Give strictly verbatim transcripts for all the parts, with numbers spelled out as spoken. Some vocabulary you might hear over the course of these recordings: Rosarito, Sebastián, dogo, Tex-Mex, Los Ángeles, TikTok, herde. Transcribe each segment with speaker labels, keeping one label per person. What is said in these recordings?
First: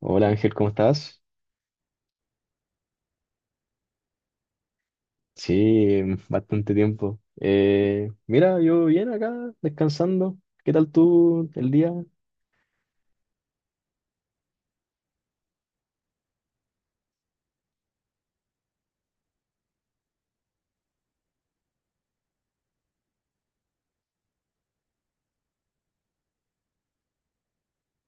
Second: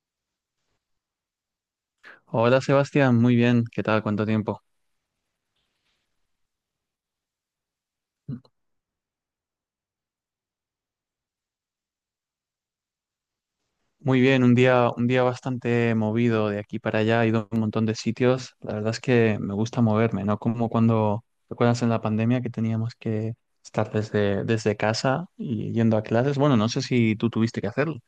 Speaker 1: Hola Ángel, ¿cómo estás?
Speaker 2: Hola Sebastián, muy bien, ¿qué tal? ¿Cuánto tiempo?
Speaker 1: Sí, bastante tiempo. Eh, mira, yo bien acá, descansando. ¿Qué tal tú el día?
Speaker 2: Muy bien, un día, un día bastante movido de aquí para allá, he ido a un montón de sitios. La verdad es que me gusta moverme, ¿no? Como cuando, ¿recuerdas en la pandemia que teníamos que estar desde, desde casa y yendo a clases? Bueno, no sé si tú tuviste que hacerlo.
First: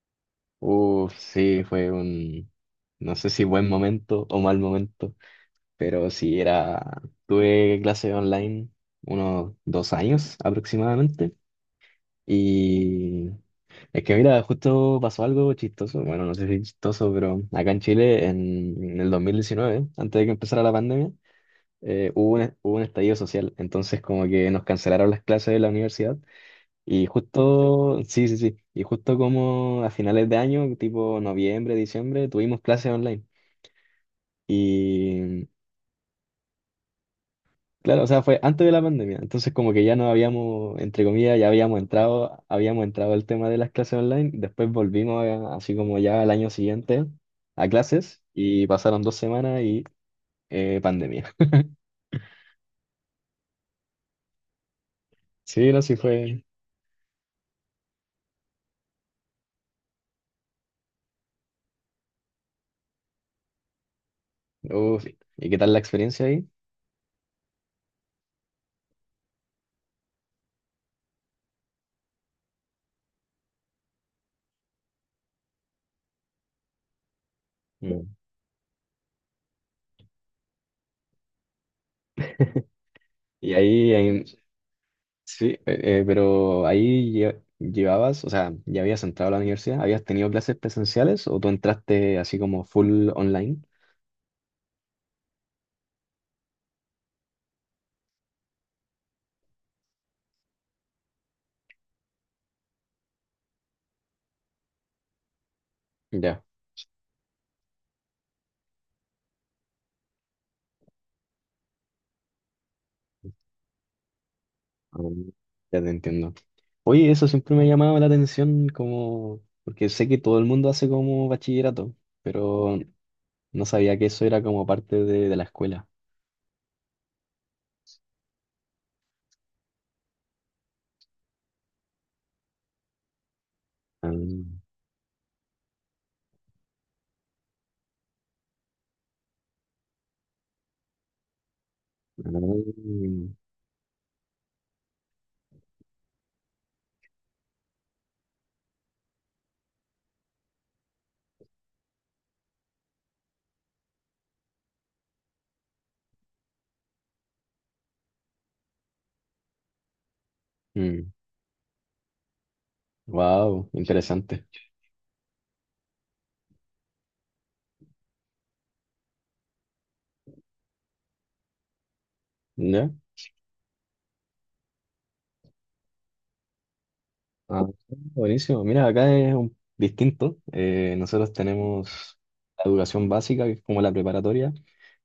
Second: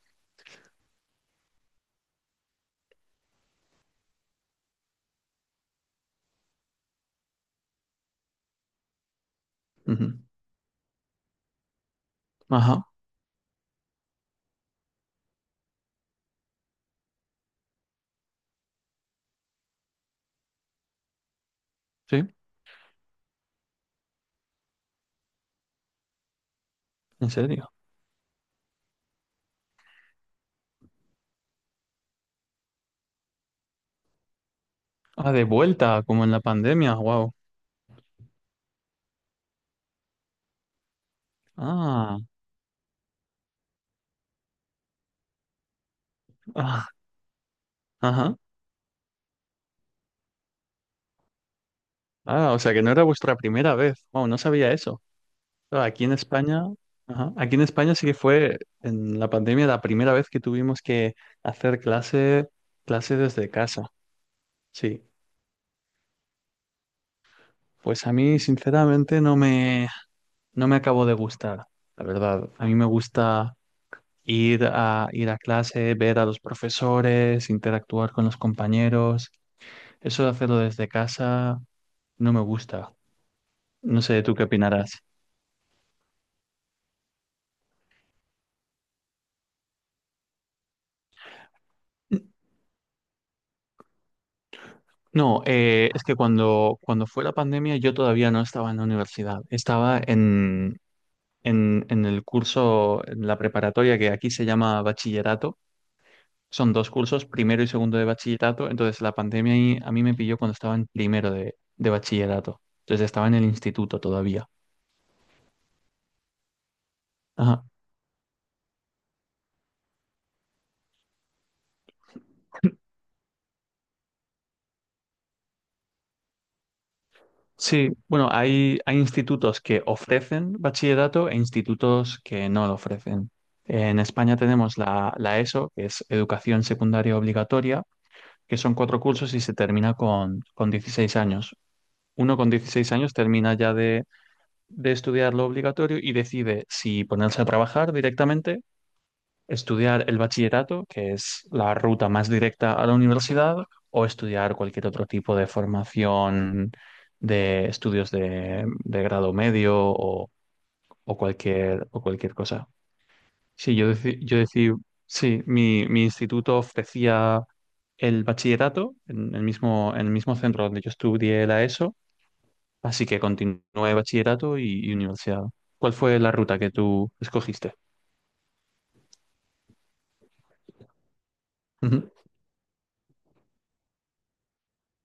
Speaker 1: Uf, sí, fue un, no sé si buen momento o mal momento, pero sí era, tuve clase online unos dos
Speaker 2: Ujú.
Speaker 1: años aproximadamente.
Speaker 2: Ajá,
Speaker 1: Y es que mira, justo pasó algo chistoso, bueno, no sé si chistoso, pero acá en Chile en, en el dos mil diecinueve, antes de que empezara la pandemia, eh,
Speaker 2: sí,
Speaker 1: hubo un, hubo un estallido social, entonces como que nos cancelaron las clases de la universidad y
Speaker 2: en serio.
Speaker 1: justo, sí, sí, sí, y justo como a finales de año, tipo noviembre, diciembre, tuvimos clases online.
Speaker 2: Ah, de
Speaker 1: Y
Speaker 2: vuelta, como en la pandemia, wow.
Speaker 1: claro, o sea, fue antes de la pandemia, entonces como que ya no habíamos, entre comillas, ya habíamos
Speaker 2: Ah,
Speaker 1: entrado, habíamos entrado al tema de las clases online. Después volvimos a- así como ya al año
Speaker 2: ah,
Speaker 1: siguiente a clases,
Speaker 2: ajá.
Speaker 1: y pasaron dos semanas y eh, pandemia.
Speaker 2: Ah, o sea que no era vuestra primera vez. Wow, no sabía eso.
Speaker 1: Sí, no,
Speaker 2: Claro,
Speaker 1: sí
Speaker 2: aquí en
Speaker 1: fue.
Speaker 2: España, ajá, aquí en España sí que fue en la pandemia la primera vez que tuvimos que hacer clase, clase desde casa. Sí,
Speaker 1: Uf, ¿y qué tal la experiencia ahí?
Speaker 2: pues a mí sinceramente no me, no me acabó de gustar, la verdad. A mí me gusta ir a, ir a clase, ver a los profesores,
Speaker 1: Mm.
Speaker 2: interactuar con los compañeros. Eso de hacerlo desde casa no me gusta.
Speaker 1: Y ahí,
Speaker 2: No sé,
Speaker 1: ahí-
Speaker 2: ¿tú qué opinarás?
Speaker 1: sí, eh, eh, pero ahí lle- llevabas, o sea, ya habías entrado a la universidad, ¿habías tenido clases presenciales o tú entraste así como full online?
Speaker 2: No, eh, es que cuando, cuando fue la pandemia yo todavía no estaba en la universidad, estaba en, en, en el curso, en la preparatoria que aquí se llama bachillerato,
Speaker 1: Ya,
Speaker 2: son dos cursos, primero y segundo de bachillerato, entonces la pandemia ahí a mí me pilló cuando estaba en primero de, de bachillerato, entonces estaba en el instituto todavía.
Speaker 1: ah, ya te entiendo. Oye, eso siempre me
Speaker 2: Ajá.
Speaker 1: ha llamado la atención como, porque sé que todo el mundo hace como bachillerato, pero no sabía que eso era como parte de, de la escuela.
Speaker 2: Sí, bueno, hay, hay institutos que ofrecen bachillerato e institutos que no lo ofrecen. En
Speaker 1: Ah,
Speaker 2: España
Speaker 1: ah,
Speaker 2: tenemos la, la E S O, que es Educación Secundaria Obligatoria, que son cuatro cursos y se termina con, con dieciséis años. Uno con dieciséis años termina ya de, de estudiar lo obligatorio y decide si ponerse a trabajar directamente, estudiar el bachillerato, que es la ruta más directa a la universidad, o estudiar cualquier otro tipo de formación de estudios de, de grado medio o,
Speaker 1: mm,
Speaker 2: o cualquier, o cualquier cosa.
Speaker 1: wow,
Speaker 2: Sí, yo decí, yo
Speaker 1: interesante.
Speaker 2: decí, sí, mi, mi instituto ofrecía el bachillerato en el mismo, en el mismo centro donde yo estudié la E S O,
Speaker 1: ¿Ya?
Speaker 2: así que continué bachillerato y, y universidad. ¿Cuál fue la ruta que tú
Speaker 1: Ah,
Speaker 2: escogiste?
Speaker 1: buenísimo. Mira, acá es un, distinto. Eh, nosotros
Speaker 2: Ujú,
Speaker 1: tenemos la educación básica, que es como la preparatoria,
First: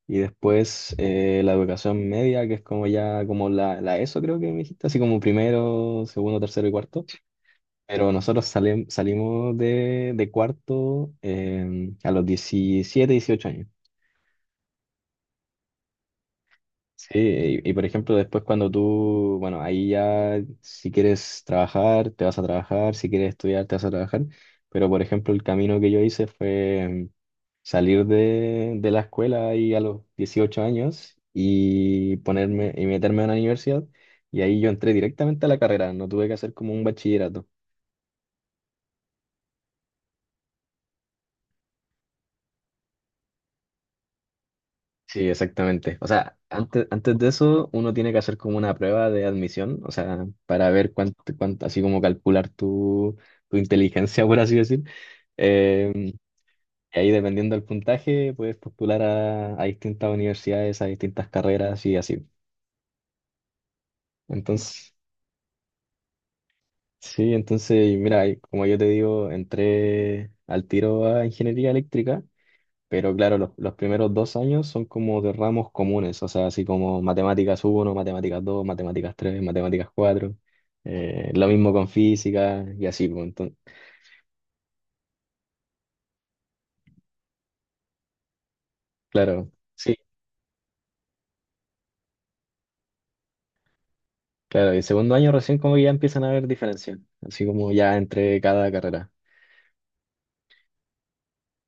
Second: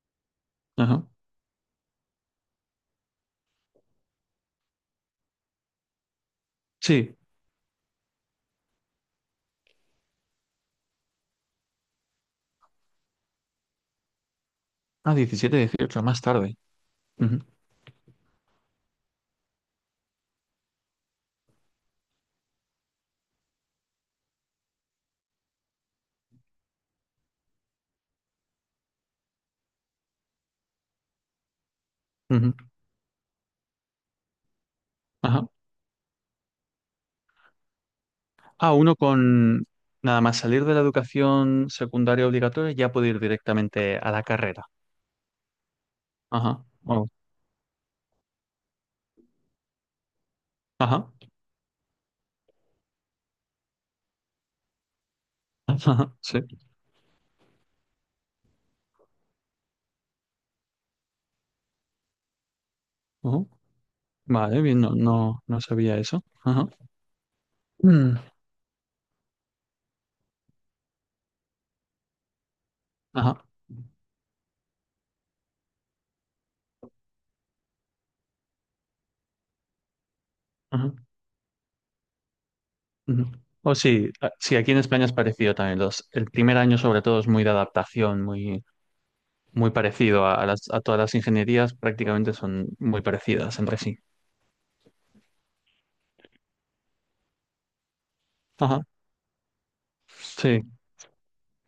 Speaker 1: y después
Speaker 2: ajá.
Speaker 1: eh, la educación media, que es como ya como la, la E S O, creo que me dijiste, así como primero, segundo, tercero y cuarto.
Speaker 2: Sí,
Speaker 1: Pero nosotros salim- salimos de, de cuarto eh, a los diecisiete, dieciocho años.
Speaker 2: ah, diecisiete, dieciocho más tarde.
Speaker 1: Sí,
Speaker 2: Ujú,
Speaker 1: y, y por ejemplo, después cuando tú, bueno, ahí ya si quieres trabajar, te vas a trabajar, si quieres estudiar, te vas a trabajar, pero por ejemplo, el camino que yo hice fue mm, salir de, de la escuela ahí a los dieciocho años y
Speaker 2: ujú,
Speaker 1: ponerme y meterme a una universidad y ahí yo entré directamente
Speaker 2: ajá.
Speaker 1: a la carrera, no tuve que hacer como un bachillerato.
Speaker 2: Ah, uno con nada más salir de la educación secundaria obligatoria ya puede ir directamente a la carrera.
Speaker 1: Sí, exactamente. O sea,
Speaker 2: Ajá.
Speaker 1: antes,
Speaker 2: Oh,
Speaker 1: antes de eso, uno tiene que hacer como una prueba de admisión, o sea, para ver
Speaker 2: ajá.
Speaker 1: cuánto, cuánto, así como calcular tu, tu inteligencia, por así decir. Eh,
Speaker 2: Ajá. Sí.
Speaker 1: y ahí, dependiendo del puntaje, puedes postular a, a distintas universidades, a distintas carreras y así.
Speaker 2: Ujú. Vale, bien,
Speaker 1: Entonces,
Speaker 2: no, no, no sabía eso. Ajá.
Speaker 1: sí, entonces,
Speaker 2: Mm,
Speaker 1: mira, y como yo te digo, entré al tiro a ingeniería eléctrica. Pero claro,
Speaker 2: ajá.
Speaker 1: los, los primeros dos años son como de ramos comunes, o sea, así como matemáticas uno, matemáticas dos, matemáticas tres, matemáticas cuatro,
Speaker 2: Ajá.
Speaker 1: eh, lo mismo con física y así, pues,
Speaker 2: Ujú.
Speaker 1: entonces,
Speaker 2: O sí, a- sí, aquí en España es parecido también. Los, el primer año sobre todo es muy de adaptación, muy,
Speaker 1: claro,
Speaker 2: muy
Speaker 1: sí,
Speaker 2: parecido a, a las, a todas las ingenierías, prácticamente son muy parecidas entre sí.
Speaker 1: claro, y segundo año recién como que ya empiezan a haber diferencias, así como ya entre cada
Speaker 2: Ajá.
Speaker 1: carrera.
Speaker 2: Sí.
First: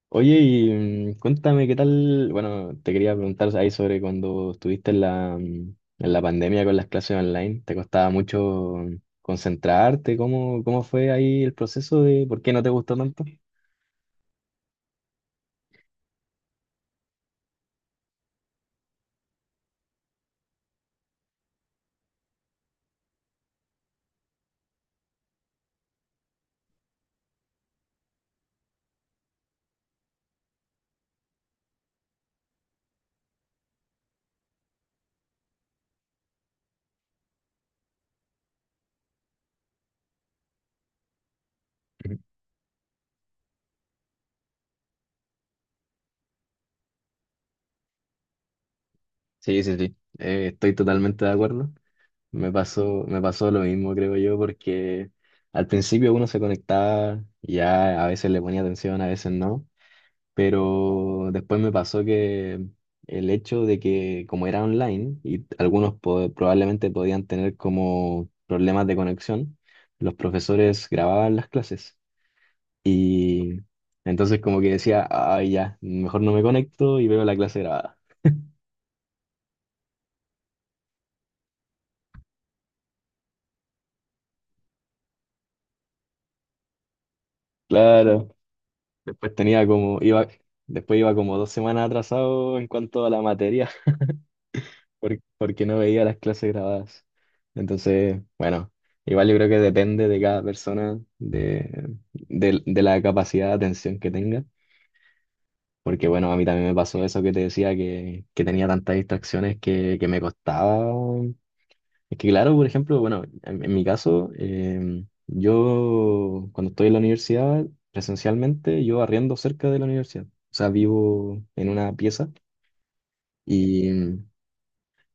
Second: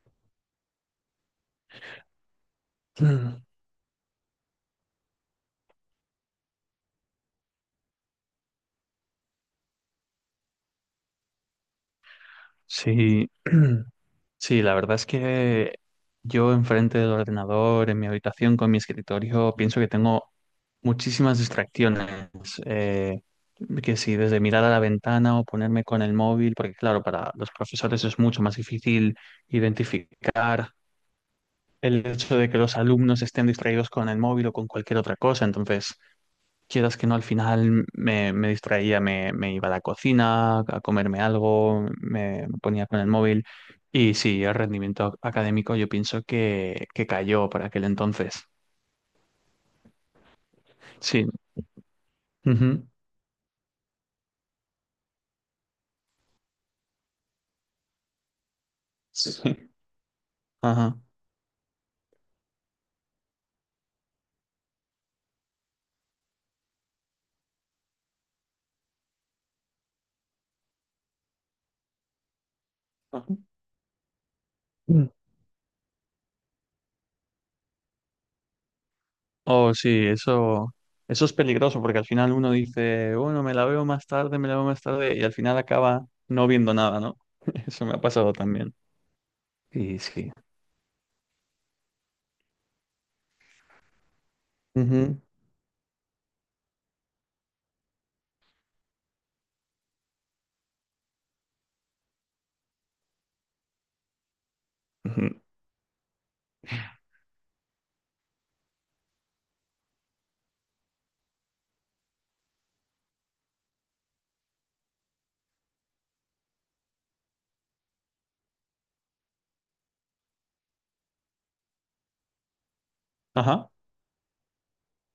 Speaker 1: Oye, y mm, cuéntame qué tal, bueno, te quería
Speaker 2: Mm,
Speaker 1: preguntar ahí sobre cuando estuviste en la, mm, en la pandemia con las clases online, ¿te costaba mucho mm, concentrarte? ¿Cómo, cómo fue ahí el proceso de por qué no te gustó tanto?
Speaker 2: sí. Sí, la verdad es que yo enfrente del ordenador, en mi habitación, con mi escritorio, pienso que tengo muchísimas distracciones. eh, que si desde mirar a la ventana o ponerme con el móvil, porque claro, para los profesores es mucho más difícil identificar el hecho de que los alumnos estén distraídos con el móvil o con cualquier otra cosa. Entonces, quieras que no, al final me, me distraía, me, me iba a la cocina a comerme algo,
Speaker 1: Ujú.
Speaker 2: me, me ponía con el móvil y sí, el rendimiento académico yo pienso que, que cayó para aquel entonces.
Speaker 1: Sí, sí, sí, eh, estoy totalmente
Speaker 2: Sí.
Speaker 1: de acuerdo. Me
Speaker 2: Ujú.
Speaker 1: pasó, me pasó lo mismo, creo yo, porque al principio uno se conectaba, y ya a veces le ponía atención, a veces
Speaker 2: Sí.
Speaker 1: no.
Speaker 2: Ajá.
Speaker 1: Pero después me pasó que el hecho de que como era online y algunos po- probablemente podían tener como problemas de conexión, los profesores grababan las clases,
Speaker 2: Ajá.
Speaker 1: y entonces como que decía,
Speaker 2: Mm.
Speaker 1: ay ya, mejor no me conecto y veo la clase grabada.
Speaker 2: Oh, sí, eso, eso es peligroso porque al final uno dice, bueno, me la veo más tarde, me la veo más tarde y al final acaba no viendo nada, ¿no? Eso me ha pasado
Speaker 1: Claro,
Speaker 2: también.
Speaker 1: después tenía como,
Speaker 2: Y
Speaker 1: iba,
Speaker 2: sí.
Speaker 1: después iba como dos semanas atrasado en cuanto a la materia.
Speaker 2: Ujú.
Speaker 1: Por- porque no veía las clases grabadas. Entonces, bueno, igual yo creo que depende de cada persona, de, de, de la capacidad de atención que tenga.
Speaker 2: Ujú.
Speaker 1: Porque bueno, a mí también me pasó eso que te decía, que, que tenía tantas distracciones que, que me costaba. Es que claro, por ejemplo, bueno, en, en mi caso, em, yo cuando estoy en la universidad, presencialmente, yo arriendo cerca de la universidad. O sea, vivo en una pieza.
Speaker 2: Ajá.
Speaker 1: Y,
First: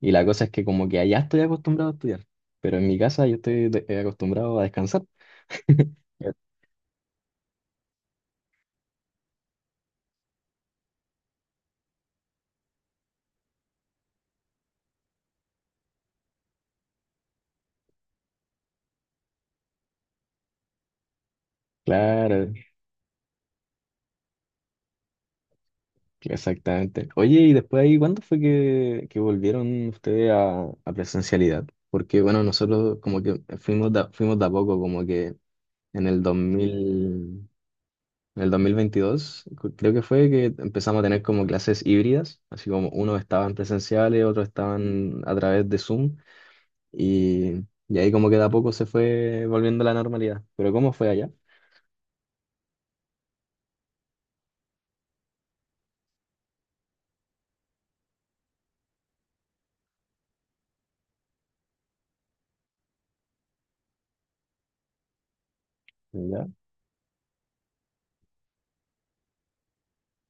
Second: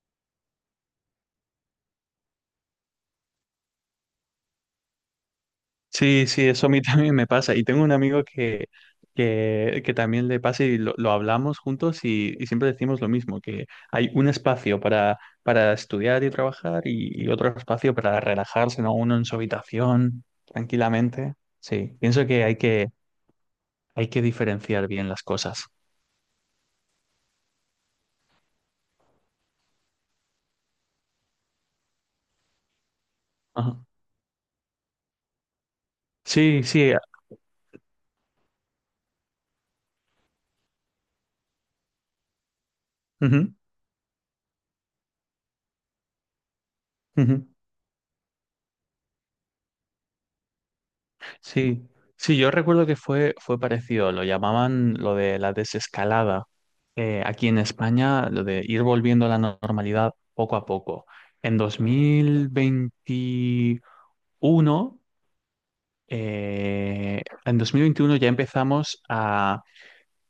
Speaker 1: y la cosa es que como que allá estoy acostumbrado a estudiar, pero en mi casa yo estoy de- eh, acostumbrado a descansar.
Speaker 2: Sí, sí, eso a mí también me pasa. Y tengo un amigo que, que, que también le pasa y lo, lo hablamos juntos y, y siempre decimos lo mismo, que hay un espacio para, para estudiar y trabajar y, y otro espacio para relajarse, ¿no? Uno en su habitación, tranquilamente. Sí, pienso que
Speaker 1: Claro,
Speaker 2: hay que, hay que diferenciar bien las cosas.
Speaker 1: exactamente. Oye, y después ahí, ¿cuándo fue que, que volvieron ustedes a, a presencialidad? Porque bueno, nosotros como que
Speaker 2: Ajá.
Speaker 1: fuimos de, fuimos de a poco, como que en el
Speaker 2: Sí, sí.
Speaker 1: dos mil, en el dos mil veintidós, cu- creo que fue que empezamos a tener como clases híbridas, así como unos
Speaker 2: Ujú,
Speaker 1: estaban presenciales, otros estaban a través de Zoom,
Speaker 2: ujú.
Speaker 1: Y, y ahí como que de a poco se fue volviendo a la normalidad. Pero ¿cómo fue allá?
Speaker 2: Sí, sí, yo recuerdo que fue, fue parecido, lo llamaban lo de la desescalada. Eh, aquí en España, lo de ir volviendo a la no- normalidad poco a poco. En dos mil veintiuno,
Speaker 1: ¿Ya?
Speaker 2: eh, en dos mil veintiuno ya empezamos a,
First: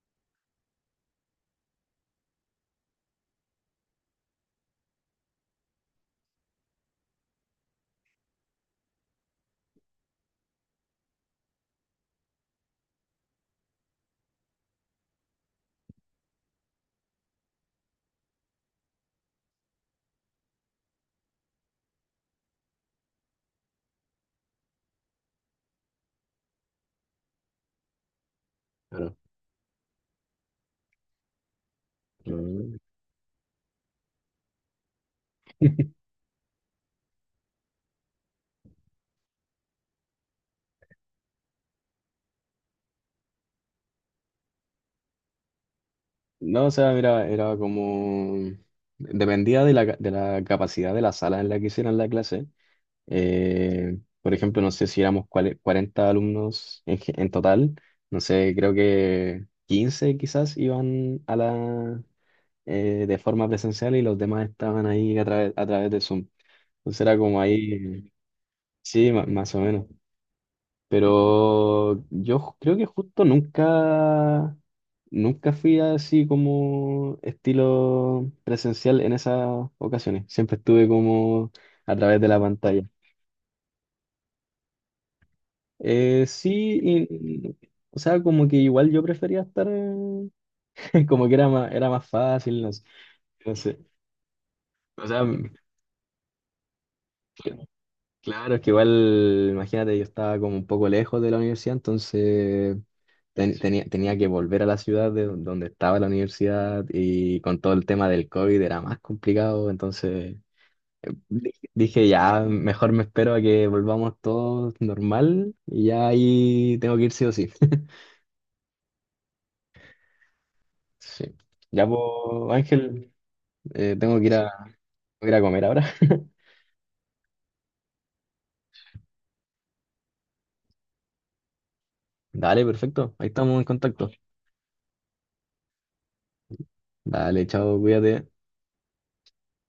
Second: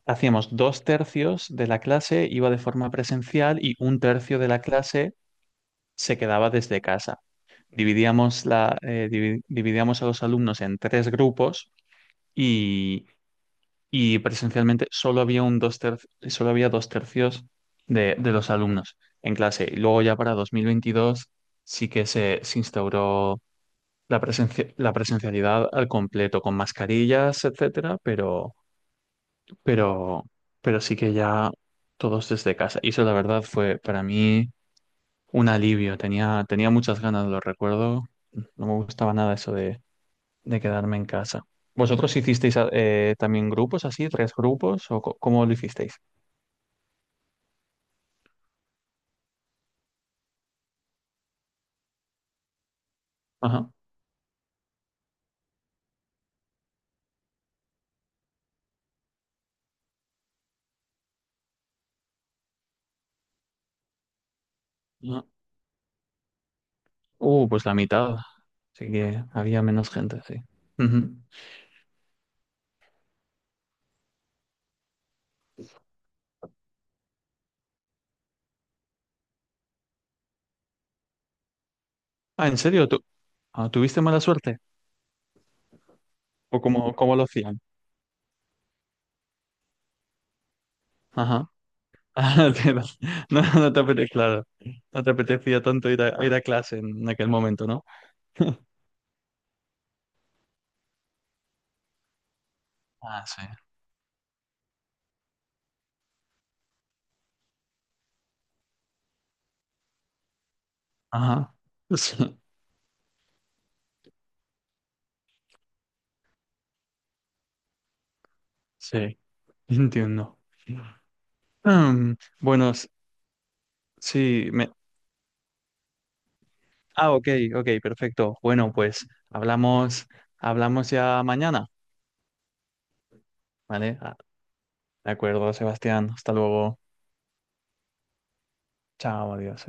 Speaker 2: hacíamos dos tercios de la clase, iba de forma presencial y un tercio de la clase se quedaba desde casa. Dividíamos la, eh, divi- dividíamos a los alumnos en tres grupos y y presencialmente solo había un dos ter- solo había dos tercios de, de los alumnos en clase. Y luego ya para dos mil veintidós sí que se, se instauró la presencia, la presencialidad al completo, con mascarillas, etcétera, pero,
Speaker 1: Claro.
Speaker 2: pero, pero sí que ya todos desde
Speaker 1: Mm.
Speaker 2: casa. Y eso la verdad fue para mí un alivio. Tenía, tenía muchas ganas, lo recuerdo. No me gustaba nada eso de, de quedarme en casa. ¿Vosotros hicisteis eh, también grupos así, tres grupos, o co- cómo lo hicisteis?
Speaker 1: No, o sea, mira, era como... Dependía de la, ca- de la capacidad de la sala en la que hicieran la clase.
Speaker 2: Ajá.
Speaker 1: Eh, por ejemplo, no sé si éramos cuale- cuarenta alumnos en, ge- en total. No sé, creo que quince quizás iban a la, eh, de forma presencial, y los demás estaban ahí
Speaker 2: Ajá.
Speaker 1: a través, a través de Zoom. Entonces era como
Speaker 2: Uh, pues la
Speaker 1: ahí,
Speaker 2: mitad. Así
Speaker 1: sí,
Speaker 2: que
Speaker 1: ma- más o
Speaker 2: había
Speaker 1: menos.
Speaker 2: menos gente, sí. Ujú.
Speaker 1: Pero yo ju- creo que justo nunca, nunca fui así como estilo presencial en esas ocasiones. Siempre estuve como a través de la
Speaker 2: Ah, ¿en
Speaker 1: pantalla.
Speaker 2: serio? ¿Tú, ah, tuviste mala suerte?
Speaker 1: Eh,
Speaker 2: ¿O
Speaker 1: sí,
Speaker 2: cómo, cómo lo
Speaker 1: y-
Speaker 2: hacían?
Speaker 1: o sea, como que igual yo prefería estar, eh, como que era
Speaker 2: Ajá.
Speaker 1: más, era más
Speaker 2: Ah,
Speaker 1: fácil, no
Speaker 2: te-
Speaker 1: sé.
Speaker 2: no,
Speaker 1: No
Speaker 2: no
Speaker 1: sé.
Speaker 2: te apetecía, claro. No
Speaker 1: O
Speaker 2: te
Speaker 1: sea, m-
Speaker 2: apetecía tanto ir a, ir a clase en aquel
Speaker 1: cl-
Speaker 2: momento, ¿no?
Speaker 1: claro, es que igual, imagínate, yo estaba como un poco lejos de la universidad, entonces
Speaker 2: Ah, sí.
Speaker 1: ten- tenía, tenía que volver a la ciudad de don- donde estaba la universidad, y con todo el tema del COVID era más complicado, entonces di-
Speaker 2: Ajá.
Speaker 1: dije,
Speaker 2: Sí,
Speaker 1: ya, mejor me espero a que volvamos todos normal y ya ahí tengo que ir sí o sí.
Speaker 2: sí, entiendo.
Speaker 1: Sí. Ya, pues,
Speaker 2: Mm, bueno, s-
Speaker 1: Ángel, eh, tengo que ir a,
Speaker 2: sí, me...
Speaker 1: ir a comer ahora.
Speaker 2: Ah, ok, ok, perfecto. Bueno, pues hablamos, hablamos ya mañana,
Speaker 1: Dale, perfecto. Ahí estamos en
Speaker 2: ¿vale?
Speaker 1: contacto.
Speaker 2: Ah, de acuerdo, Sebastián. Hasta luego.
Speaker 1: Dale, chao, cuídate.
Speaker 2: Chao, adiós.